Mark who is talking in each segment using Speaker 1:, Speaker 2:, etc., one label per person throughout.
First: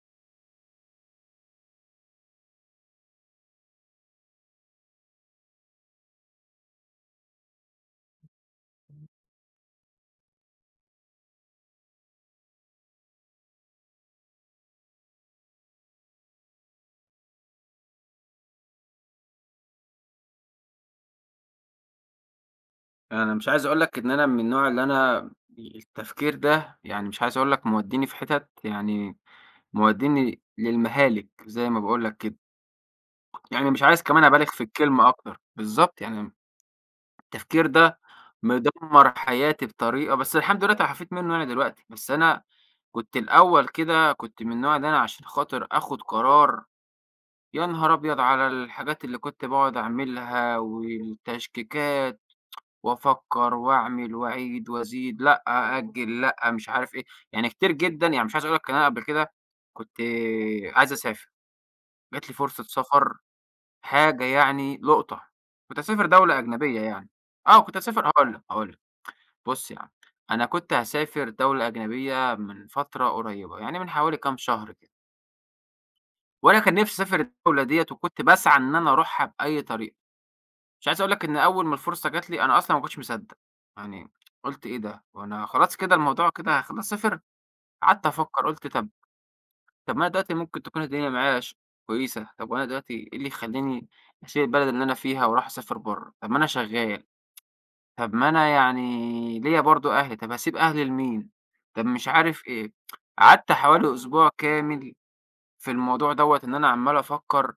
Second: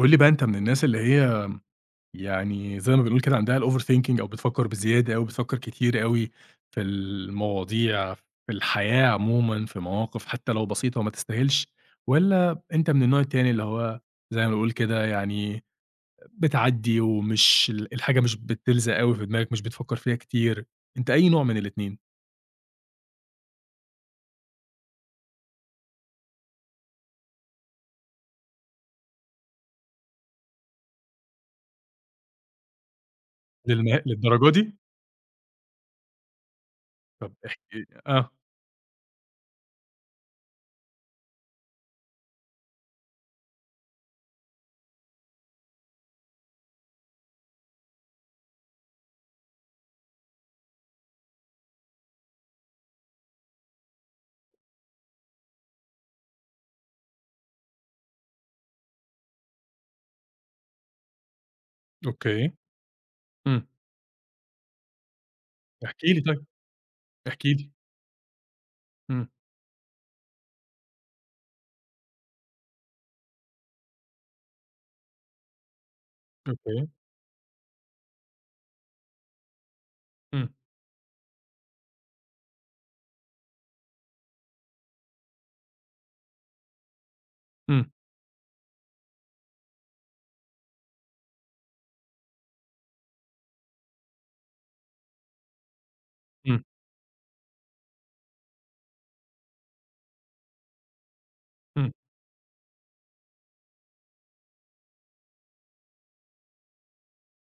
Speaker 1: قُل لي بقى، أنت من الناس اللي هي يعني زي ما بنقول كده عندها الoverthinking، أو بتفكّر بزيادة أوي، بتفكّر كتير أوي في المواضيع، في الحياة عمومًا، في مواقف حتى لو بسيطة وما تستاهلش، والّا أنت من النوع التاني اللي هو زي ما بنقول كده يعني بتعدّي ومش الحاجة مش بتلزق أوي في دماغك، مش بتفكّر فيها كتير، أنت أي نوع من الاتنين؟
Speaker 2: أنا مش عايز أقول لك إن أنا من النوع اللي أنا التفكير ده مش عايز أقول لك موديني في حتت موديني للمهالك زي ما باقول لك كده. يعني مش عايز كمان أبالغ
Speaker 1: للدرجة
Speaker 2: في
Speaker 1: دي؟
Speaker 2: الكلمة أكتر، بالضبط يعني.
Speaker 1: طب احكِ.
Speaker 2: التفكير ده
Speaker 1: آه،
Speaker 2: مدمّر حياتي بطريقة، بس الحمد لله تعافيت منه يعني دلوقتي، بس أنا كنت الأول كده كنت من النوع اللي أنا عشان خاطر آخد قرار، يا نهار أبيض على الحاجات اللي كنت باقعد أعملها والتشكيكات. وأفكّر وأعمل وأعيد وأزيد، لأ أأجّل، لأ مش عارف إيه، يعني كتير جدًا. يعني مش عايز أقول لك إن أنا قبل كده كنت عايز أسافر، جات لي
Speaker 1: أوكي،
Speaker 2: فرصة سفر،
Speaker 1: إمم،
Speaker 2: حاجة يعني لقطة، كنت
Speaker 1: احكِ
Speaker 2: هاسافر
Speaker 1: لي
Speaker 2: دولة
Speaker 1: طيب،
Speaker 2: أجنبية يعني.
Speaker 1: احكِ
Speaker 2: آه
Speaker 1: لي.
Speaker 2: كنت هاسافر، هاقول لك.
Speaker 1: إمم،
Speaker 2: بُص يا عم، أنا كنت هاسافر دولة أجنبية من فترة قريّبة، يعني من حوالي كام شهر كده، وأنا كان
Speaker 1: أوكي،
Speaker 2: نِفْسي أسافر الدولة ديّة وكنت باسعى إن أنا أروحها بأي طريقة.
Speaker 1: إمم،
Speaker 2: مش عايز أقول لك إن أول ما الفرصة جات لي أنا أصلًا ما كنتش مصدّق، يعني قُلت إيه ده، هو أنا خلاص كده الموضوع كده خلاص صفر؟
Speaker 1: إمم،
Speaker 2: قعدت أفكّر قُلت طَب ما أنا دلوقتي ممكن تكون الدنيا معايا كويسة، طَب وأنا دلوقتي إيه اللي يخلّيني أسيب البلد اللي أنا فيها وأروح أسافر برّه؟ طَب ما أنا
Speaker 1: إمم،
Speaker 2: شغّال، طَب ما أنا يعني ليّا برضه أهلي، طَب هاسيب أهلي لمين؟ طَب
Speaker 1: إمم،
Speaker 2: مش عارف إيه. قعدت حوالي أسبوع كامل في الموضوع دوّة، إن أنا عمّال أفكّر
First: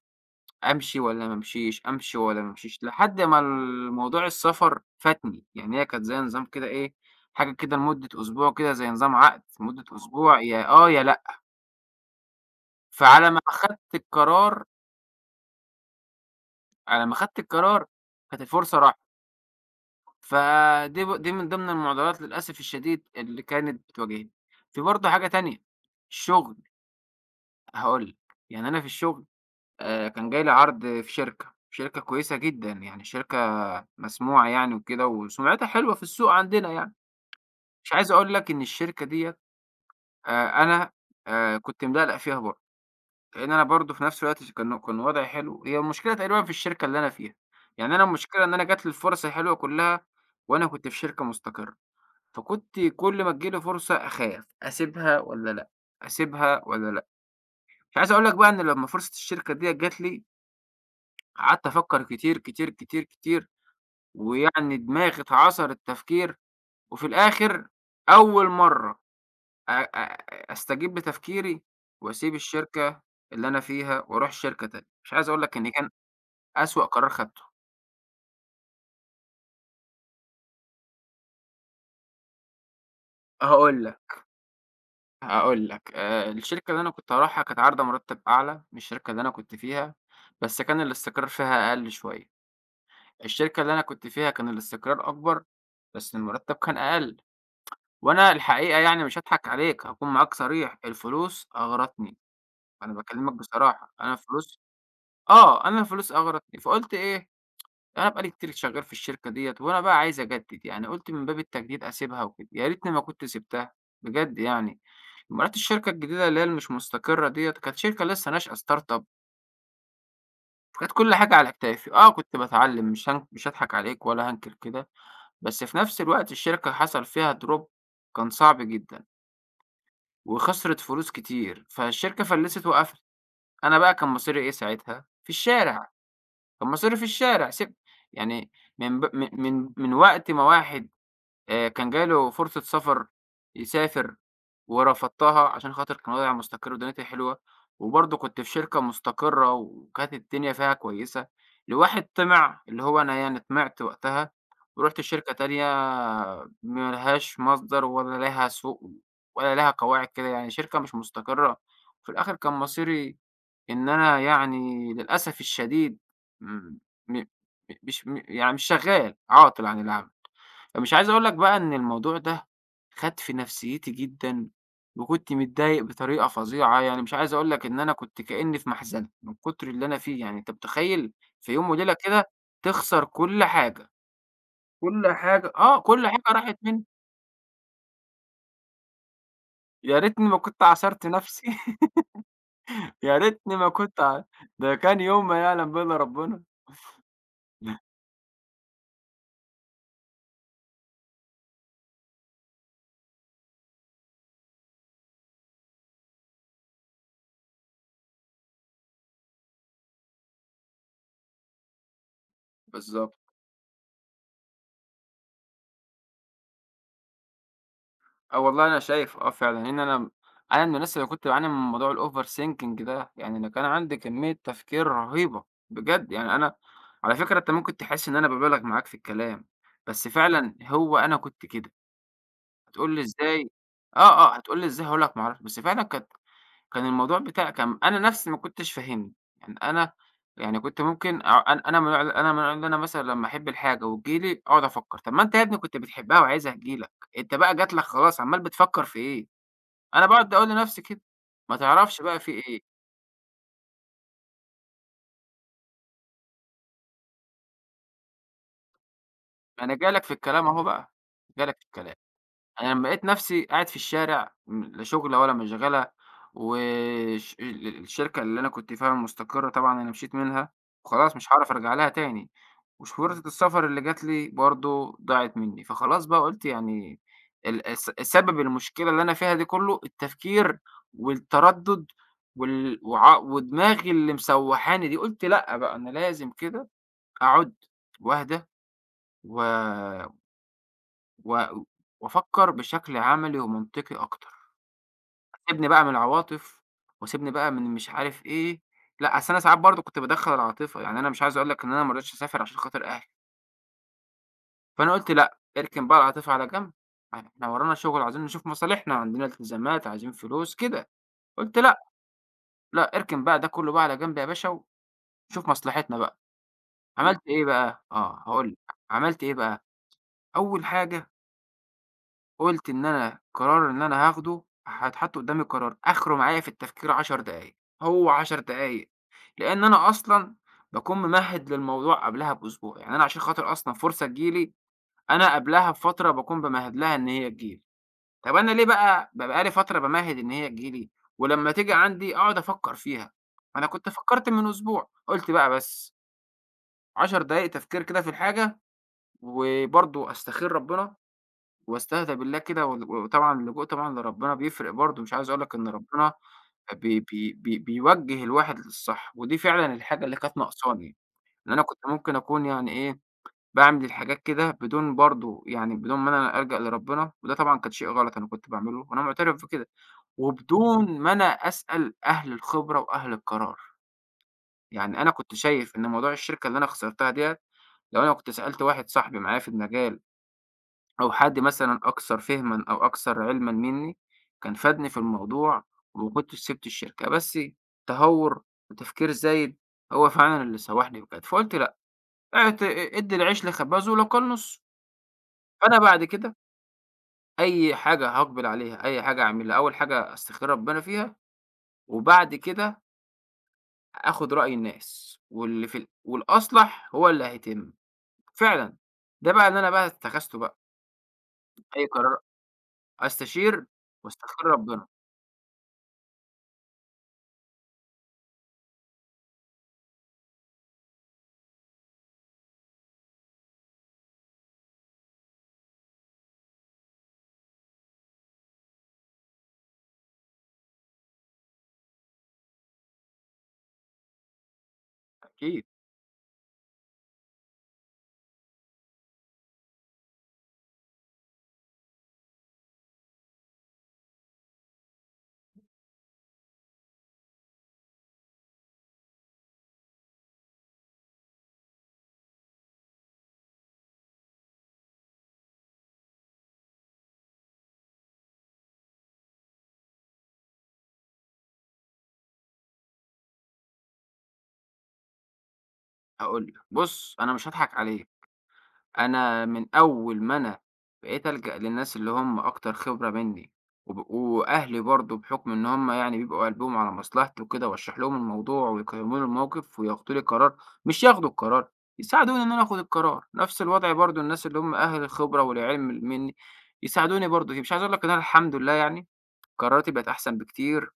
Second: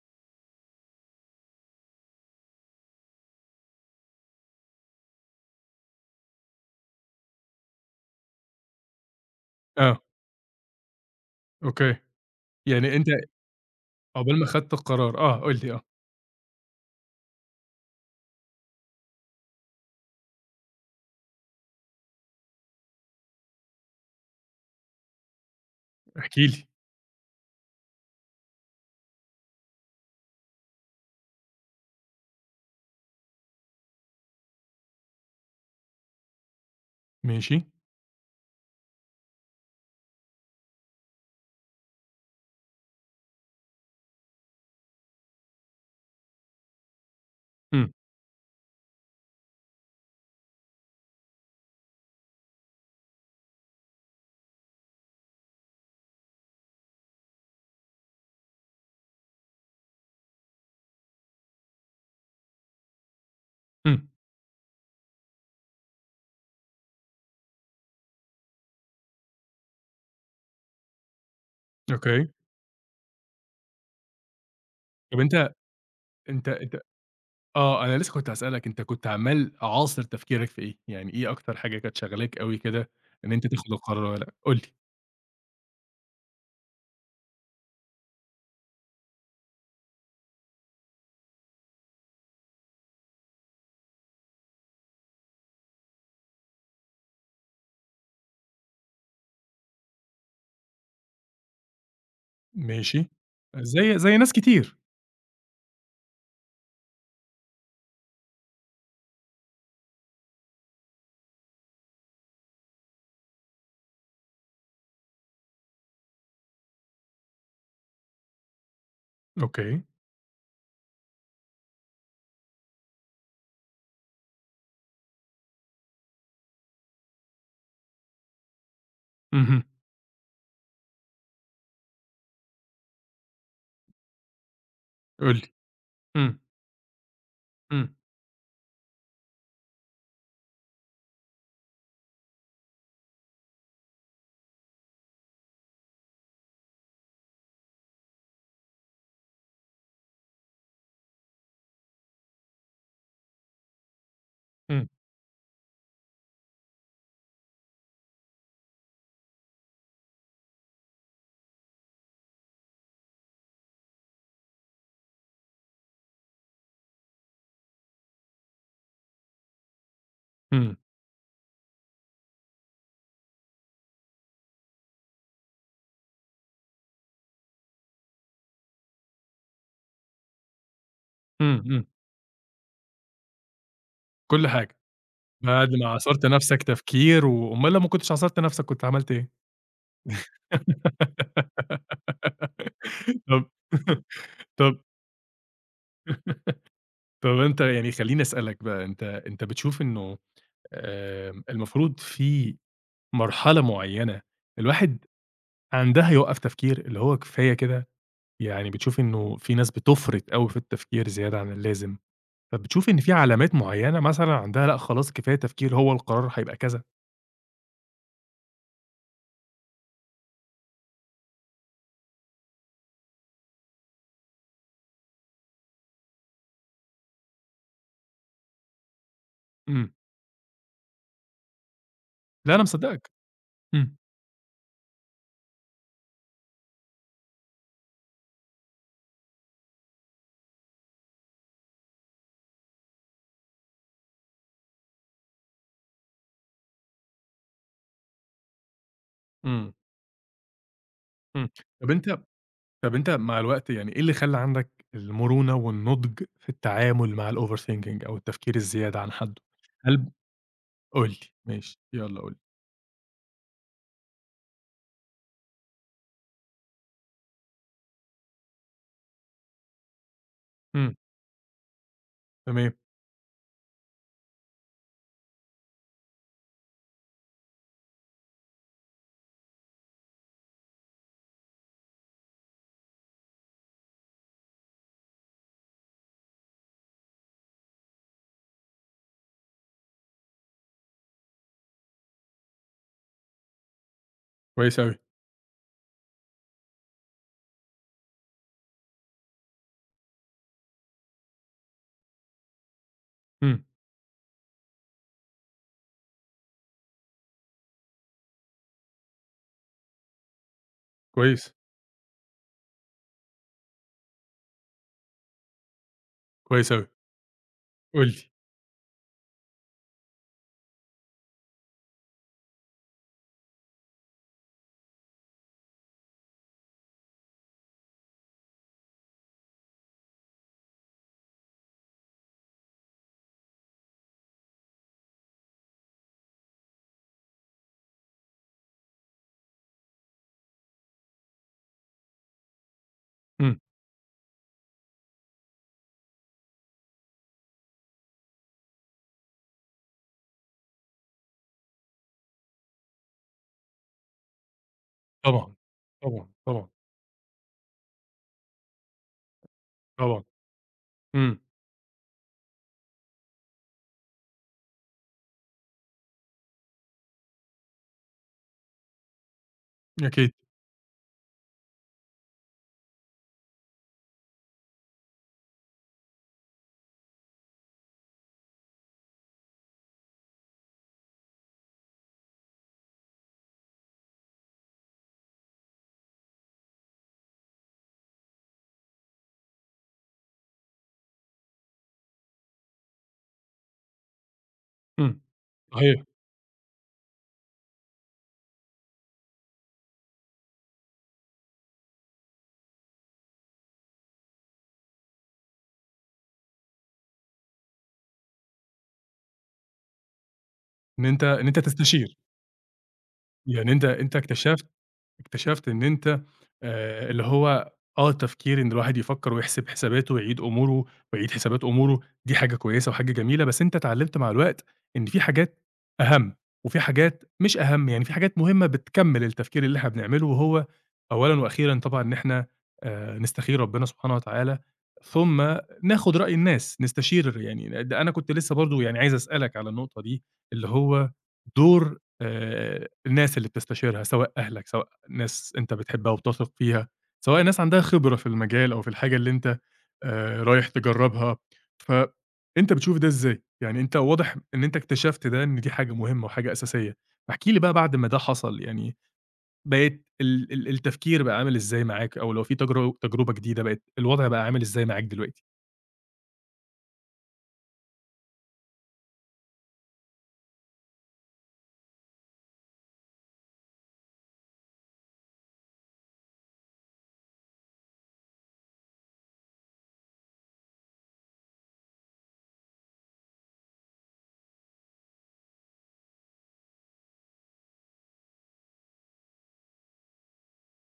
Speaker 2: أمشي والّا ما أمشيش، أمشي والّا ما أمشيش، لحد ما الموضوع السفر فاتني، يعني هي كانت زي نظام كده إيه، حاجة كده لمدة أسبوع كده زي نظام عقد، مدة
Speaker 1: آه.
Speaker 2: أسبوع يا آه يا لأ.
Speaker 1: أوكي. يعني أنت
Speaker 2: فعلى ما أخدت
Speaker 1: عقبال ما
Speaker 2: القرار،
Speaker 1: خدت القرار، آه، قُل لي آه،
Speaker 2: على ما أخدت القرار كانت الفرصة راحت، فدي ب دي من ضمن المعضلات للأسف الشديد اللي كانت بتواجهني. في برضه حاجة تانية،
Speaker 1: احكِ
Speaker 2: الشغل،
Speaker 1: لي.
Speaker 2: هاقول لك. يعني أنا في الشغل كان جاي لي عرض في شركة، شركة كويسة جدًا، يعني شركة مسموعة يعني وكده وسُمعتها حلوة في السوق عندنا يعني.
Speaker 1: ماشي.
Speaker 2: مش عايز أقول لك إن الشركة ديّة، أنا كنت مِدلّق فيها برضه، لإن أنا برضه في نفس الوقت كان وضعي حلو، هي المشكلة تقريبًا في الشركة اللي أنا فيها.
Speaker 1: إمم،
Speaker 2: يعني أنا المشكلة إن أنا جات لي الفُرَص الحلوة كُلّها وأنا كنت في شركة مستقرة، فكنت كل ما تيجي لي فرصة أخاف، أسيبها والّا لأ، أسيبها والّا لأ. مش عايز أقول لك بقى إن لمّا فرصة الشركة ديّة جات لي، قعدت أفكّر كتير، كتير، كتير، كتير.
Speaker 1: إمم،
Speaker 2: ويعني دماغي اتعصر التفكير، وفي الآخر أول مرّة أ أ أستجيب لتفكيري
Speaker 1: أوكي.
Speaker 2: وأسيب الشركة اللي أنا فيها وأروح شركة تانية. مش
Speaker 1: طَب
Speaker 2: عايز أقول
Speaker 1: أنت
Speaker 2: لك إن كان
Speaker 1: أنت أنت
Speaker 2: أسوأ قرار خدته.
Speaker 1: آه، أنا لسه كنت هاسألك، أنت كنت عمّال عاصر تفكيرك في إيه؟ يعني إيه أكتر حاجة كانت شاغلاك أوي كده إن أنت تاخد
Speaker 2: هاقول
Speaker 1: القرار
Speaker 2: لك،
Speaker 1: والّا لأ؟ قُل لي.
Speaker 2: هاقول لك الشركة اللي أنا كنت هاروحها كانت عارضة مرتب أعلى من الشركة اللي أنا كنت فيها، بس كان الاستقرار فيها أقل شوية. الشركة اللي أنا كنت فيها كان الاستقرار أكبر، بس المرتب كان أقل. وأنا الحقيقة يعني مش هاضحك عليك، هاكون معاك صريح، الفلوس أغرتني. أنا
Speaker 1: ماشي.
Speaker 2: باكلّمك بصراحة،
Speaker 1: زي
Speaker 2: أنا
Speaker 1: زي ناس
Speaker 2: الفلوس
Speaker 1: كتير.
Speaker 2: آه، أنا الفلوس أغرتني، فقُلت إيه، أنا بقى لي كتير شغّال في الشركة ديّة وأنا بقى عايز أجدّد، يعني قُلت من باب التجديد أسيبها وكده، يا ريتني ما كنت سِبتها بجد يعني. أمّا رُحت الشركة الجديدة اللي هي المش مستقرة ديّة، كانت شركة لسّه ناشئة startup،
Speaker 1: أوكي.
Speaker 2: فكانت كل حاجة على كتافي، آه كنت باتعلّم، مش هاضحك عليك ولا هانكر كده، بس في نفس الوقت الشركة حصل فيها drop، كان صعب جدًا
Speaker 1: اهم.
Speaker 2: وخسرت فلوس كتير، فالشركة فلّست وقفلت. أنا بقى كان مصيري إيه ساعتها، في
Speaker 1: قُل لي.
Speaker 2: الشارع.
Speaker 1: إمم،
Speaker 2: طب ما أصرّف الشارع، سيب
Speaker 1: إمم،
Speaker 2: يعني. من ب من من من وقت ما واحد كان جاله فرصة سفر يسافر ورفضتها عشان خاطر كان وضعي مستقر ودنيتي حلوة، وبرضه كنت في شركة مستقرة وكانت الدنيا فيها كويسة، لواحد طمِع اللي هو أنا، يعني طمِعت وقتها
Speaker 1: إمم،
Speaker 2: ورُحت لشركة تانية ما لهاش مصدر ولا لها سوق ولا لها قواعد كده، يعني شركة مش مستقرة. في الآخر كان مصيري إن أنا يعني للأسف الشديد م م مش م يعني مش شغّال، عاطل عن العمل.
Speaker 1: إمم،
Speaker 2: فمش عايز أقول لك بقى إن الموضوع ده خَد في نفسيتي جدًا، وكنت متضايق بطريقة فظيعة، يعني مش عايز أقول لك إن أنا كنت كإني في مَحزَنة من كتر اللي أنا فيه، يعني أنت متخيّل في
Speaker 1: إمم،
Speaker 2: يوم
Speaker 1: إمم.
Speaker 2: وليلة كده تخسر كل حاجة،
Speaker 1: كل حاجة.
Speaker 2: كل حاجة
Speaker 1: بعد
Speaker 2: آه،
Speaker 1: ما
Speaker 2: كل حاجة
Speaker 1: عاصرت
Speaker 2: راحت
Speaker 1: نَفْسك
Speaker 2: منّي.
Speaker 1: تفكير و أُمّال، لو ما كنتش عاصرت نَفْسك كنت عملت إيه؟
Speaker 2: يا ريتني ما كنت عاصرت نفسي، يا
Speaker 1: طب
Speaker 2: ريتني ما كنت ع ده
Speaker 1: طب
Speaker 2: كان يوم ما يعلم به إلّا ربنا.
Speaker 1: طب أنت يعني خلّيني أسألك بقى، أنت بتشوف إنه، المفروض في مرحلة معيّنة الواحد عندها يوقّف تفكير، اللي هو كفاية كده؟ يعني بتشوف إنه في ناس بتُفرط أوي في التفكير زيادة عن اللازم، فبتشوف إن في
Speaker 2: بالضبط.
Speaker 1: علامات معيّنة مثلًا عندها لأ خلاص كفاية تفكير، هو القرار هيبقى كذا؟
Speaker 2: آه والله أنا شايف آه فعلًا، لإن أنا أنا من الناس اللي كنت باعاني من موضوع الover thinking ده، يعني أنا كان عندي كمية تفكير رهيبة بجد، يعني أنا على فكرة أنت ممكن تحس إن أنا بابالغ معاك في الكلام،
Speaker 1: إمم،
Speaker 2: بس فعلًا هو أنا كنت كده.
Speaker 1: لا أنا
Speaker 2: هتقول لي
Speaker 1: مصدّقك،
Speaker 2: إزاي
Speaker 1: إمم،
Speaker 2: آه، آه، هتقول لي إزاي هاقول لك ما أعرفش، بس فعلًا كانت كان الموضوع بتاع كان أنا نفسي ما كنتش فاهمني. يعني أنا يعني كنت ممكن أنا من النوع اللي أنا مثلًا لمّا أحب الحاجة وتيجي لي أقعد أفكّر، طَب ما أنت يا ابني كنت بتحبها وعايزها تيجي لك، أنت بقى جات لك خلاص عمّال بتفكّر في إيه؟
Speaker 1: إمم،
Speaker 2: أنا باقعد أقول لنفسي كده،
Speaker 1: إمم.
Speaker 2: ما
Speaker 1: طب
Speaker 2: تعرفش
Speaker 1: أنت
Speaker 2: بقى في إيه.
Speaker 1: طب أنت مع الوقت يعني إيه اللي خلّى عندك المرونة والنضج في التعامل مع الoverthinking أو التفكير الزيادة عن حدّه؟
Speaker 2: ما أنا جاي لك
Speaker 1: هل
Speaker 2: في الكلام أهو بقى،
Speaker 1: قُل لي،
Speaker 2: جاي لك في
Speaker 1: ماشي،
Speaker 2: الكلام.
Speaker 1: يالّا قُل لي.
Speaker 2: أنا لمّا لقيت نفسي قاعد في الشارع، لا شُغلة ولا مشغلة، وش ال الشركة اللي أنا كنت فيها مستقرة طبعًا أنا مشيت منها،
Speaker 1: إمم،
Speaker 2: وخلاص مش هاعرف أرجع لها تاني،
Speaker 1: تمام،
Speaker 2: وشهورة السفر اللي جات لي برضه ضاعت منّي. فخلاص بقى قُلت يعني ال الس سبب المشكلة اللي أنا فيها دي كلّه التفكير والتردُّد وال وع ودماغي اللي مسوّحاني دي. قُلت لأ بقى أنا لازم كده أقعد وأهدى و و وأفكّر بشكل عملي ومنطقي أكتر،
Speaker 1: كويس أوي،
Speaker 2: سيبني بقى من العواطف وسيبني بقى من مش عارف إيه. لأ، أصل أنا ساعات برضه كنت بادخّل العاطفة، يعني أنا مش عايز أقول لك إن أنا ما رضيتش أسافر عشان خاطر أهلي.
Speaker 1: إمم،
Speaker 2: فأنا قُلت لأ، اركن بقى العاطفة على جنب، يعني إحنا ورانا شغل عايزين نشوف مصالحنا، عندنا التزامات، عايزين فلوس كده.
Speaker 1: كويس،
Speaker 2: قُلت لأ، لأ، اركن بقى ده كلّه بقى على جنب يا باشا ونشوف مصلحتنا بقى.
Speaker 1: كويس أوي،
Speaker 2: عملت إيه بقى؟
Speaker 1: قُل
Speaker 2: آه،
Speaker 1: لي.
Speaker 2: هاقول لك، عملت إيه بقى. أول حاجة قُلت إن أنا القرار اللي أنا هاخده هيتحط قدّامي قرار آخره معايا في التفكير 10 دقايق، هو 10 دقايق، لإن أنا أصلًا باكون ممهِّد للموضوع قبلها بأسبوع، يعني أنا عشان خاطر أصلًا فرصة تيجي لي، أنا قبلها بفترة باكون بامهِّد لها إن هي تيجي لي، طَب أنا ليه بقى بابقى لي فترة بامهِّد إن هي تيجي لي، ولمّا تيجي عندي أقعد أفكّر فيها.
Speaker 1: إمم،
Speaker 2: أنا كنت فكّرت من أسبوع، قُلت بقى بس 10 دقايق تفكير كده في الحاجة، وبرضه أستخير ربنا واستهدى بالله كده وطبعًا اللجوء طبعًا لربنا بيفرق برضه. مش عايز أقول لك
Speaker 1: طبعًا،
Speaker 2: إن ربنا
Speaker 1: طبعًا، طبعًا،
Speaker 2: بي بي بي بيوجّه الواحد للصح، ودي فعلًا الحاجة اللي
Speaker 1: طبعًا،
Speaker 2: كانت ناقصاني،
Speaker 1: إمم،
Speaker 2: إن أنا كنت ممكن أكون يعني إيه، باعمل الحاجات كده بدون برضه يعني بدون ما أنا ألجأ لربنا، وده طبعًا كان شيء غلط أنا كنت باعمله وأنا معترف بكده،
Speaker 1: أكيد،
Speaker 2: وبدون ما أنا أسأل أهل الخبرة وأهل القرار. يعني أنا كنت شايف إن موضوع الشركة اللي أنا خسرتها ديّة، لو أنا كنت سألت واحد صاحبي معايا في المجال أو حد مثلًا أكثر فهمًا أو أكثر علمًا منّي، كان فادني في الموضوع وما كنتش سِبت الشركة، بس تهوُّر وتفكير زايد هو فعلًا اللي سوّحني بجد. فقُلت لأ، ادّي العيش لخبازه ولو كان نُصّه.
Speaker 1: إمم،
Speaker 2: فأنا بعد
Speaker 1: صحيح،
Speaker 2: كده أي حاجة هاقبل عليها، أي حاجة أعملها، أول حاجة أستخير ربنا فيها وبعد كده آخُد رأي الناس واللي في والأصلح هو اللي هيتم، فعلًا. ده بقى اللي أنا بقى اتّخذته بقى،
Speaker 1: إن أنت
Speaker 2: أي
Speaker 1: تستشير.
Speaker 2: قرار أستشير
Speaker 1: يعني أنت
Speaker 2: واستخير
Speaker 1: اكتشفت
Speaker 2: ربنا،
Speaker 1: اكتشفت إن أنت، اللي هو، آه، تفكير إن الواحد يفكّر ويحسب حساباته ويعيد أموره ويعيد حسابات أموره، دي حاجة كويسة وحاجة جميلة، بس أنت اتعلّمت مع الوقت إن في حاجات أهم، وفي حاجات مش أهم، يعني في حاجات مهمة بتكمّل التفكير اللي إحنا بنعمله، وهو أولًا وأخيرًا طبعًا إن إحنا نستخير ربنا سبحانه وتعالى، ثم
Speaker 2: أكيد.
Speaker 1: ناخُد رأي الناس، نستشير. يعني ده أنا كنت لسه برضه يعني عايز أسألك على النقطة دي، اللي هو دور الناس اللي بتستشيرها، سواء أهلك، سواء ناس أنت بتحبها وبتثق فيها، سواء ناس عندها خبرة في المجال أو في الحاجة اللي أنت رايح تجرّبها، فأنت بتشوف ده إزاي؟ يعني أنت واضح إن أنت اكتشفت ده، إن دي حاجة مهمة وحاجة أساسية، فاحكِ لي بقى بعد ما ده حصل. يعني بقيت ال ال التفكير بقى عامل إزاي معاك، أو لو في تجربة جديدة بقت الوضع بقى عامل إزاي معاك دلوقتي؟
Speaker 2: هاقول لك، بُص أنا مش هاضحك عليك، أنا من أول ما أنا بقيت ألجأ للناس اللي هم أكتر خبرة منّي، وبيبقوا أهلي برضه بحكم إن هم يعني بيبقوا قلبهم على مصلحتي وكده، واشرح لهم الموضوع ويقيّموا لي الموقف وياخدوا لي قرار، مش ياخدوا القرار، يساعدوني إن أنا آخد القرار. نفس الوضع برضه الناس اللي هم أهل الخبرة والعلم منّي، يساعدوني برضه فيه. مش عايز أقول لك إن أنا الحمد لله يعني قراراتي بقت أحسن بكتير،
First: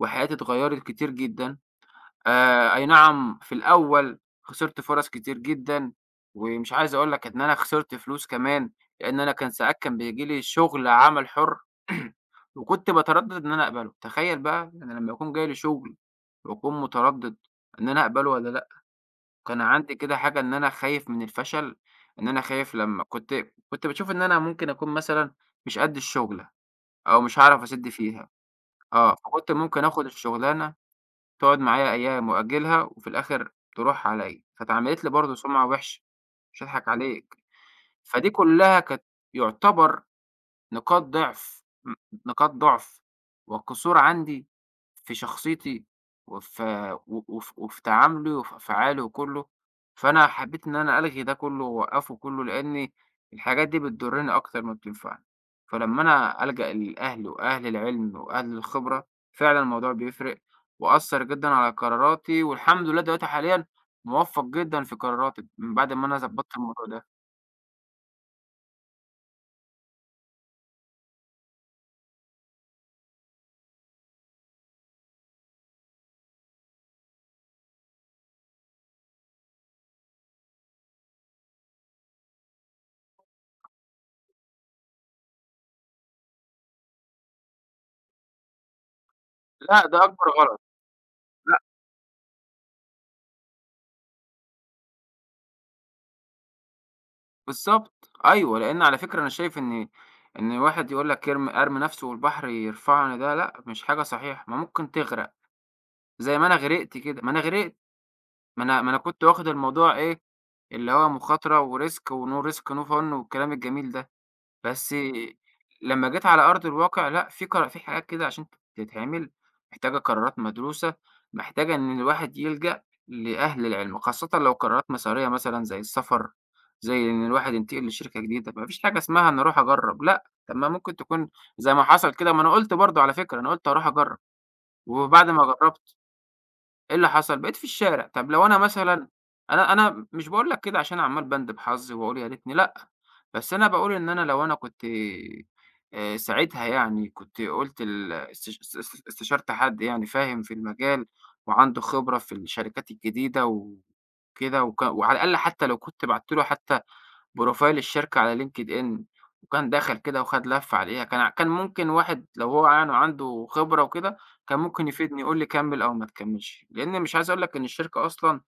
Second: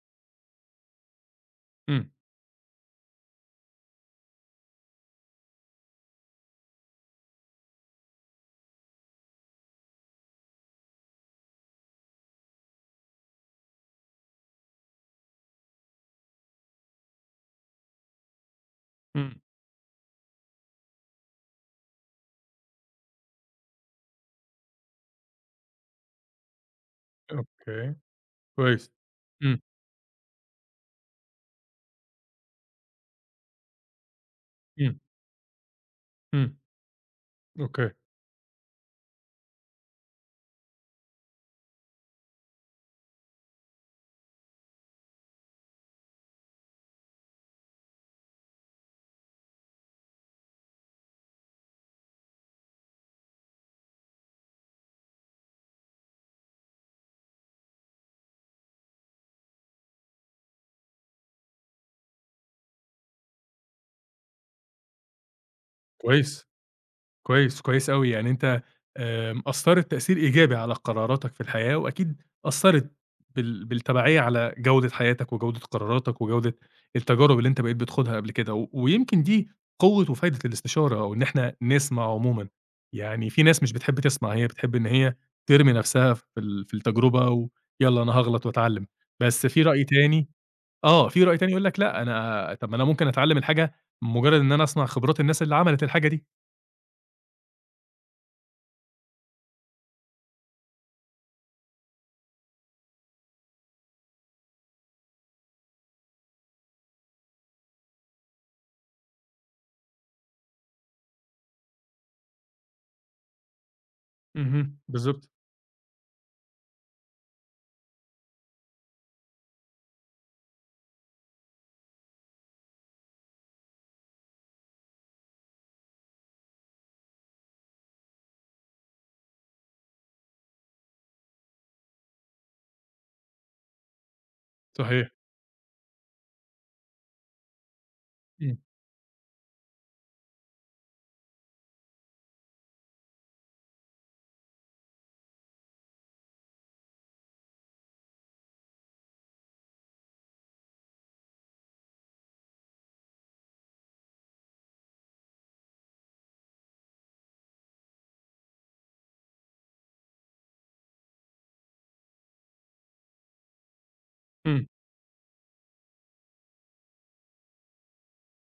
Speaker 2: وحياتي اتغيّرت كتير جدًا.
Speaker 1: إمم،
Speaker 2: أي نعم في الأول خسرت فرص كتير جدًا، ومش عايز أقول لك إن أنا خسرت فلوس كمان، لإن أنا كان ساعات كان بييجي لي شغل عمل حُر وكنت باتردد إن أنا أقبله، تخيّل بقى أنا لمّا يكون جاي لي شغل وأكون متردد إن أنا أقبله والّا لأ.
Speaker 1: إمم،
Speaker 2: كان عندي كده حاجة إن أنا خايف من الفشل، إن أنا خايف لمّا كنت كنت باشوف إن أنا ممكن أكون مثلًا مش قد الشُغلة أو مش هاعرف أسِد
Speaker 1: أوكي،
Speaker 2: فيها،
Speaker 1: كويس.
Speaker 2: آه. فكنت
Speaker 1: إمم،
Speaker 2: ممكن آخُد الشُغلانة تقعد معايا أيام وأجلها وفي الآخر تروح عليّا،
Speaker 1: إمم،
Speaker 2: فاتعملت لي برضه سُمعة وِحشة،
Speaker 1: إمم،
Speaker 2: مش هاضحك عليك.
Speaker 1: أوكي،
Speaker 2: فدي كلّها كانت يُعتبر نقاط ضعف م- نقاط ضعف والقصور عندي في شخصيتي وفي وفي تعاملي وفي أفعالي وكله. فأنا حبيت إن أنا ألغي ده كله وأوقفه كله لأن الحاجات دي بتضرني أكتر ما بتنفعني. فلما أنا ألجأ للأهل وأهل العلم وأهل الخبرة فعلا الموضوع بيفرق، وأثر جدا على قراراتي والحمد لله دلوقتي حاليا موفق جدا في قراراتي من بعد ما أنا
Speaker 1: كويس.
Speaker 2: ظبطت الموضوع ده.
Speaker 1: كويس، كويس أوي، يعني أنت أثّرت تأثير إيجابي على قراراتك في الحياة، وأكيد أثّرت بالتبعية على جودة حياتك، وجودة قراراتك، وجودة التجارب اللي أنت بقيت بتخوضها قبل كده، و ويمكن دي قوة وفايدة الاستشارة، أو إن إحنا نسمع عمومًا، يعني في ناس مش بتحب تسمع، هي بتحب إن هي ترمي نفسها في في التجربة، ويالّا أنا هاغلط وأتعلم، بس في
Speaker 2: لا
Speaker 1: رأي
Speaker 2: ده أكبر
Speaker 1: تاني.
Speaker 2: غلط.
Speaker 1: آه، في رأي تاني يقول لك لأ، أنا طب ما أنا ممكن أتعلم الحاجة مجرد إن أنا أسمع خبرات الناس اللي عملت الحاجة دي.
Speaker 2: بالضبط، أيوه، لإن على فكرة أنا شايف إن إن الواحد يقول لك أرمي نفسي والبحر يرفعني ده لأ، مش حاجة صحيحة، ما ممكن تغرق، زي ما أنا غرقت كده، ما أنا غرقت، ما أنا كنت واخد الموضوع إيه، اللي هو مخاطرة وRisk وNo risk no fun والكلام الجميل ده.
Speaker 1: اهم،
Speaker 2: بس
Speaker 1: بالضبط.
Speaker 2: لمّا جيت على أرض الواقع لأ، في حاجات كده عشان تتعمل محتاجة قرارات مدروسة، محتاجة إن الواحد يلجأ لأهل العلم، خاصةً لو قرارات مسارية مثلًا زي السفر، زي إن الواحد ينتقل لشركة جديدة، ما فيش حاجة اسمها أنا أروح أجرّب لأ، طب ما ممكن تكون زي ما حصل كده، ما أنا قُلت برضه على فكرة، أنا قُلت هاروح أجرّب
Speaker 1: صحيح،
Speaker 2: وبعد ما جرّبت إيه اللي حصل؟ بقيت في الشارع. طب لو أنا
Speaker 1: إمم،
Speaker 2: مثلًا أنا مش باقول لك كده عشان عمّال باندب حظي وأقول يا ريتني لأ، بس أنا باقول إن أنا لو أنا كنت ساعتها يعني كنت قُلت ال استش است است استشرت حد يعني فاهم في المجال وعنده خبرة في الشركات الجديدة وكده وك وعلى الأقل حتى لو كنت بعت له حتى بروفايل الشركة على لينكد إن، وكان دخل كده وخد لفّة عليها، كان ممكن واحد لو هو يعني عنده خبرة وكده، كان
Speaker 1: إمم،
Speaker 2: ممكن يفيدني يقول لي كمّل أو ما تكمّلش، لإن مش عايز أقول لك إن الشركة أصلًا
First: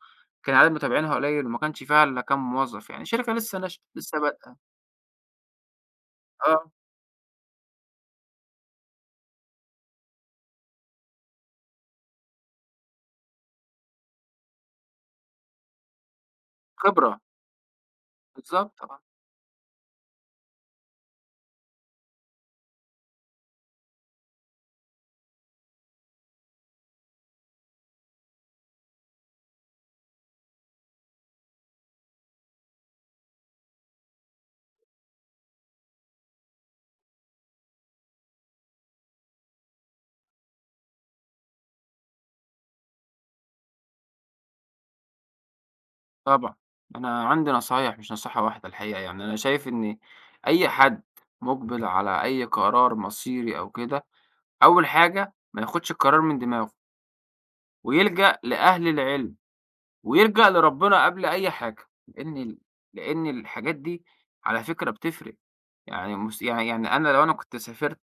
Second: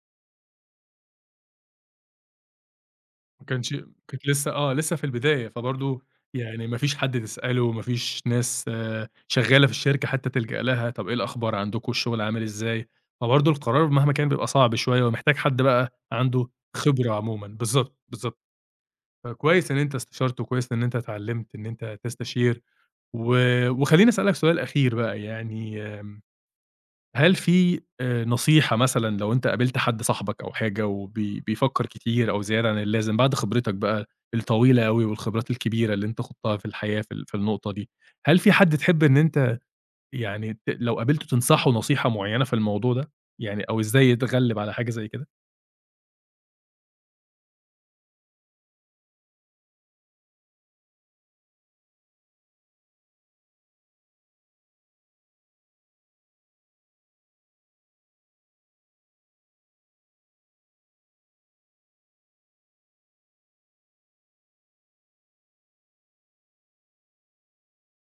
Speaker 2: كان عدد متابعينها قليل وما كانش فيها إلا كام موظف، يعني شركة
Speaker 1: ما
Speaker 2: لسه
Speaker 1: كانش
Speaker 2: ناشئة، لسه
Speaker 1: كانت لسه،
Speaker 2: بادئة
Speaker 1: آه، لسه في البداية، فبرضه يعني
Speaker 2: آه،
Speaker 1: ما فيش حد تسأله، ما فيش ناس، آه، شغّالة في الشركة حتى تلجأ لها، طَب إيه الأخبار عندكم، الشغل عامل إزاي؟ فبرضه القرار مهما كان بيبقى صعب شوية ومحتاج حد بقى عنده خبرة
Speaker 2: خبرة،
Speaker 1: عمومًا، بالضبط، بالضبط،
Speaker 2: بالضبط آه،
Speaker 1: فكويس إن أنت استشرت، وكويس إن أنت اتعلّمت إن أنت تستشير، و وخلّيني أسألك سؤال أخير بقى. يعني هل في نصيحة مثلًا لو أنت قابلت حد صاحبك أو حاجة وبي بيفكّر كتير أو زيادة عن اللازم بعد خبرتك بقى الطويلة أوي والخبرات الكبيرة اللي أنت خُضتها في الحياة في في النقطة دي، هل في حد تحب إن أنت يعني لو قابلته تنصحه نصيحة معيّنة في الموضوع ده؟ يعني أو إزاي يتغلّب على حاجة زي كده؟
Speaker 2: طبعًا. أنا عندي نصايح مش نصيحة واحدة الحقيقة يعني، أنا شايف إن أي حد مُقبِل على أي قرار مصيري أو كده، أول حاجة ما ياخدش القرار من دماغه، ويلجأ لأهل العلم. ويلجأ لربنا قبل أي حاجة، لإن ال لإن الحاجات دي على فكرة بتفرق، يعني مس يعني يعني أنا لو أنا كنت سافرت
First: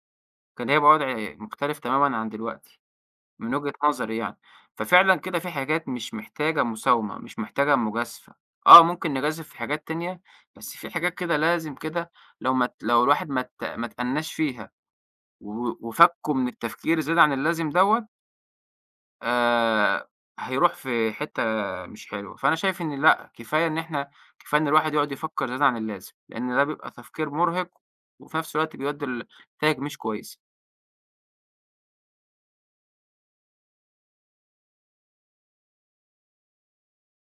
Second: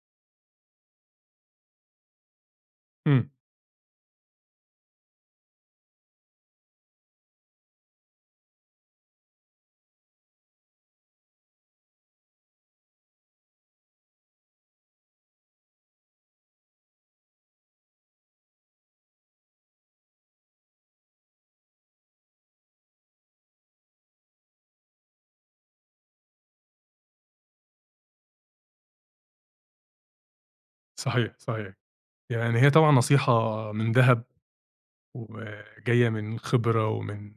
Speaker 2: كان هيبقى وضعي مختلف تمامًا عن دلوقتي،
Speaker 1: إمم.
Speaker 2: من وجهة نظري يعني. ففعلًا كده في حاجات مش محتاجة مساومة، مش محتاجة مجازفة، آه ممكن نجازف في حاجات تانية، بس في حاجات كده لازم كده لو الواحد ما اتأناش فيها و وفكُّه من التفكير الزيادة عن اللازم دوّة آآ هيروح في حتّة مش حلوة. فأنا شايف إن لأ، كفاية إن الواحد يقعد يفكّر زيادة عن اللازم، لإن ده بيبقى تفكير مرهق وفي نفس الوقت بيؤدّي لنتايج مش كويسة.
Speaker 1: صحيح، صحيح. يعني هي طبعًا نصيحة من دهب، وجاية من خبرة، ومن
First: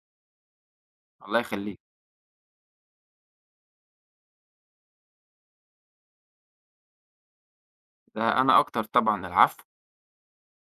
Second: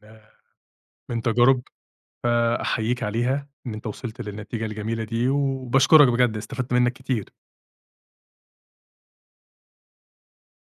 Speaker 1: من
Speaker 2: الله
Speaker 1: تجارب،
Speaker 2: يخلّيك،
Speaker 1: فأحييك عليها إن أنت وصلت للنتيجة الجميلة دي، وباشكرك بجد استفدت منك كتير.
Speaker 2: ده أنا أكتر طبعًا، العفو.